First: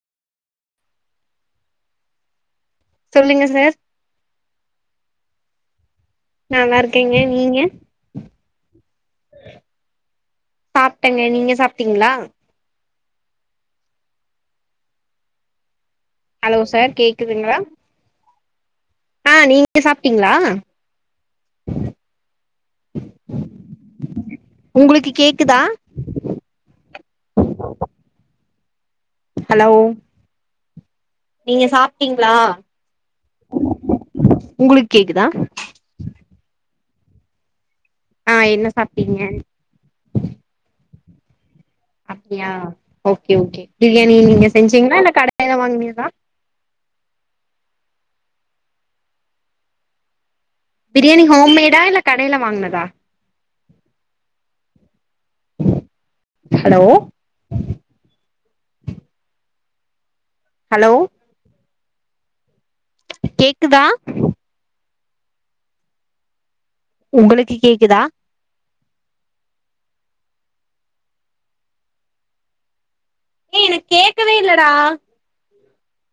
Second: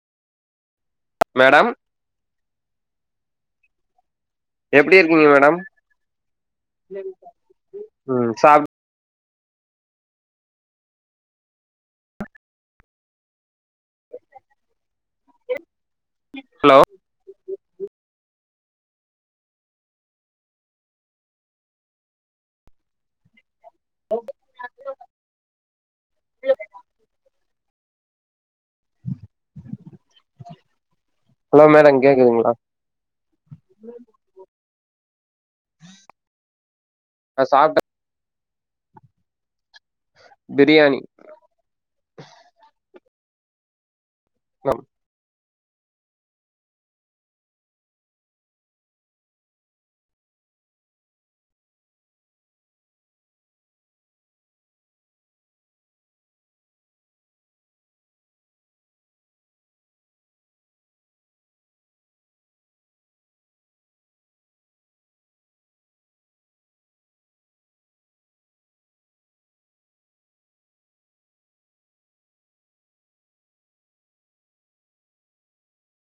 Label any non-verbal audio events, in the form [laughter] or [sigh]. madam சொல்லுங்க sir எப்டி இருக்கீங்க மேடம் நல்லா இருக்கேங்க நீங்க ம் சாப் சாப்டங்க நீங்க சாப்டீங்களா என் ஹலோ சார் கேக்குதுங்களா ஆ நீங்க சாப்ட்டீங்களா [unintelligible] உங்களுக்கு கேக்குதா இல்ல வேண்ட ஹலோ நீங்க ஹலோ மேடம் சாப்டீங்ளா கேக்குதுங்களா உங்களுக்கு கேக்குதா அ சாப்ட ஆ என்ன சாப்டீங்க பிரியாணி அப்டியா ஓகே ஓகே பிரியாணி நீங்க செஞ்சீங்ளா இல்ல கடைல்ல வாங்கினதா பிரியாணி ஹோம்மேடா இல்ல கடையில வாங்குனதா ஹலோ ஹலோ கேக்குதா உங்களுக்கு கேக்குதா ஏய் எனக்கு கேக்கவே இல்லடா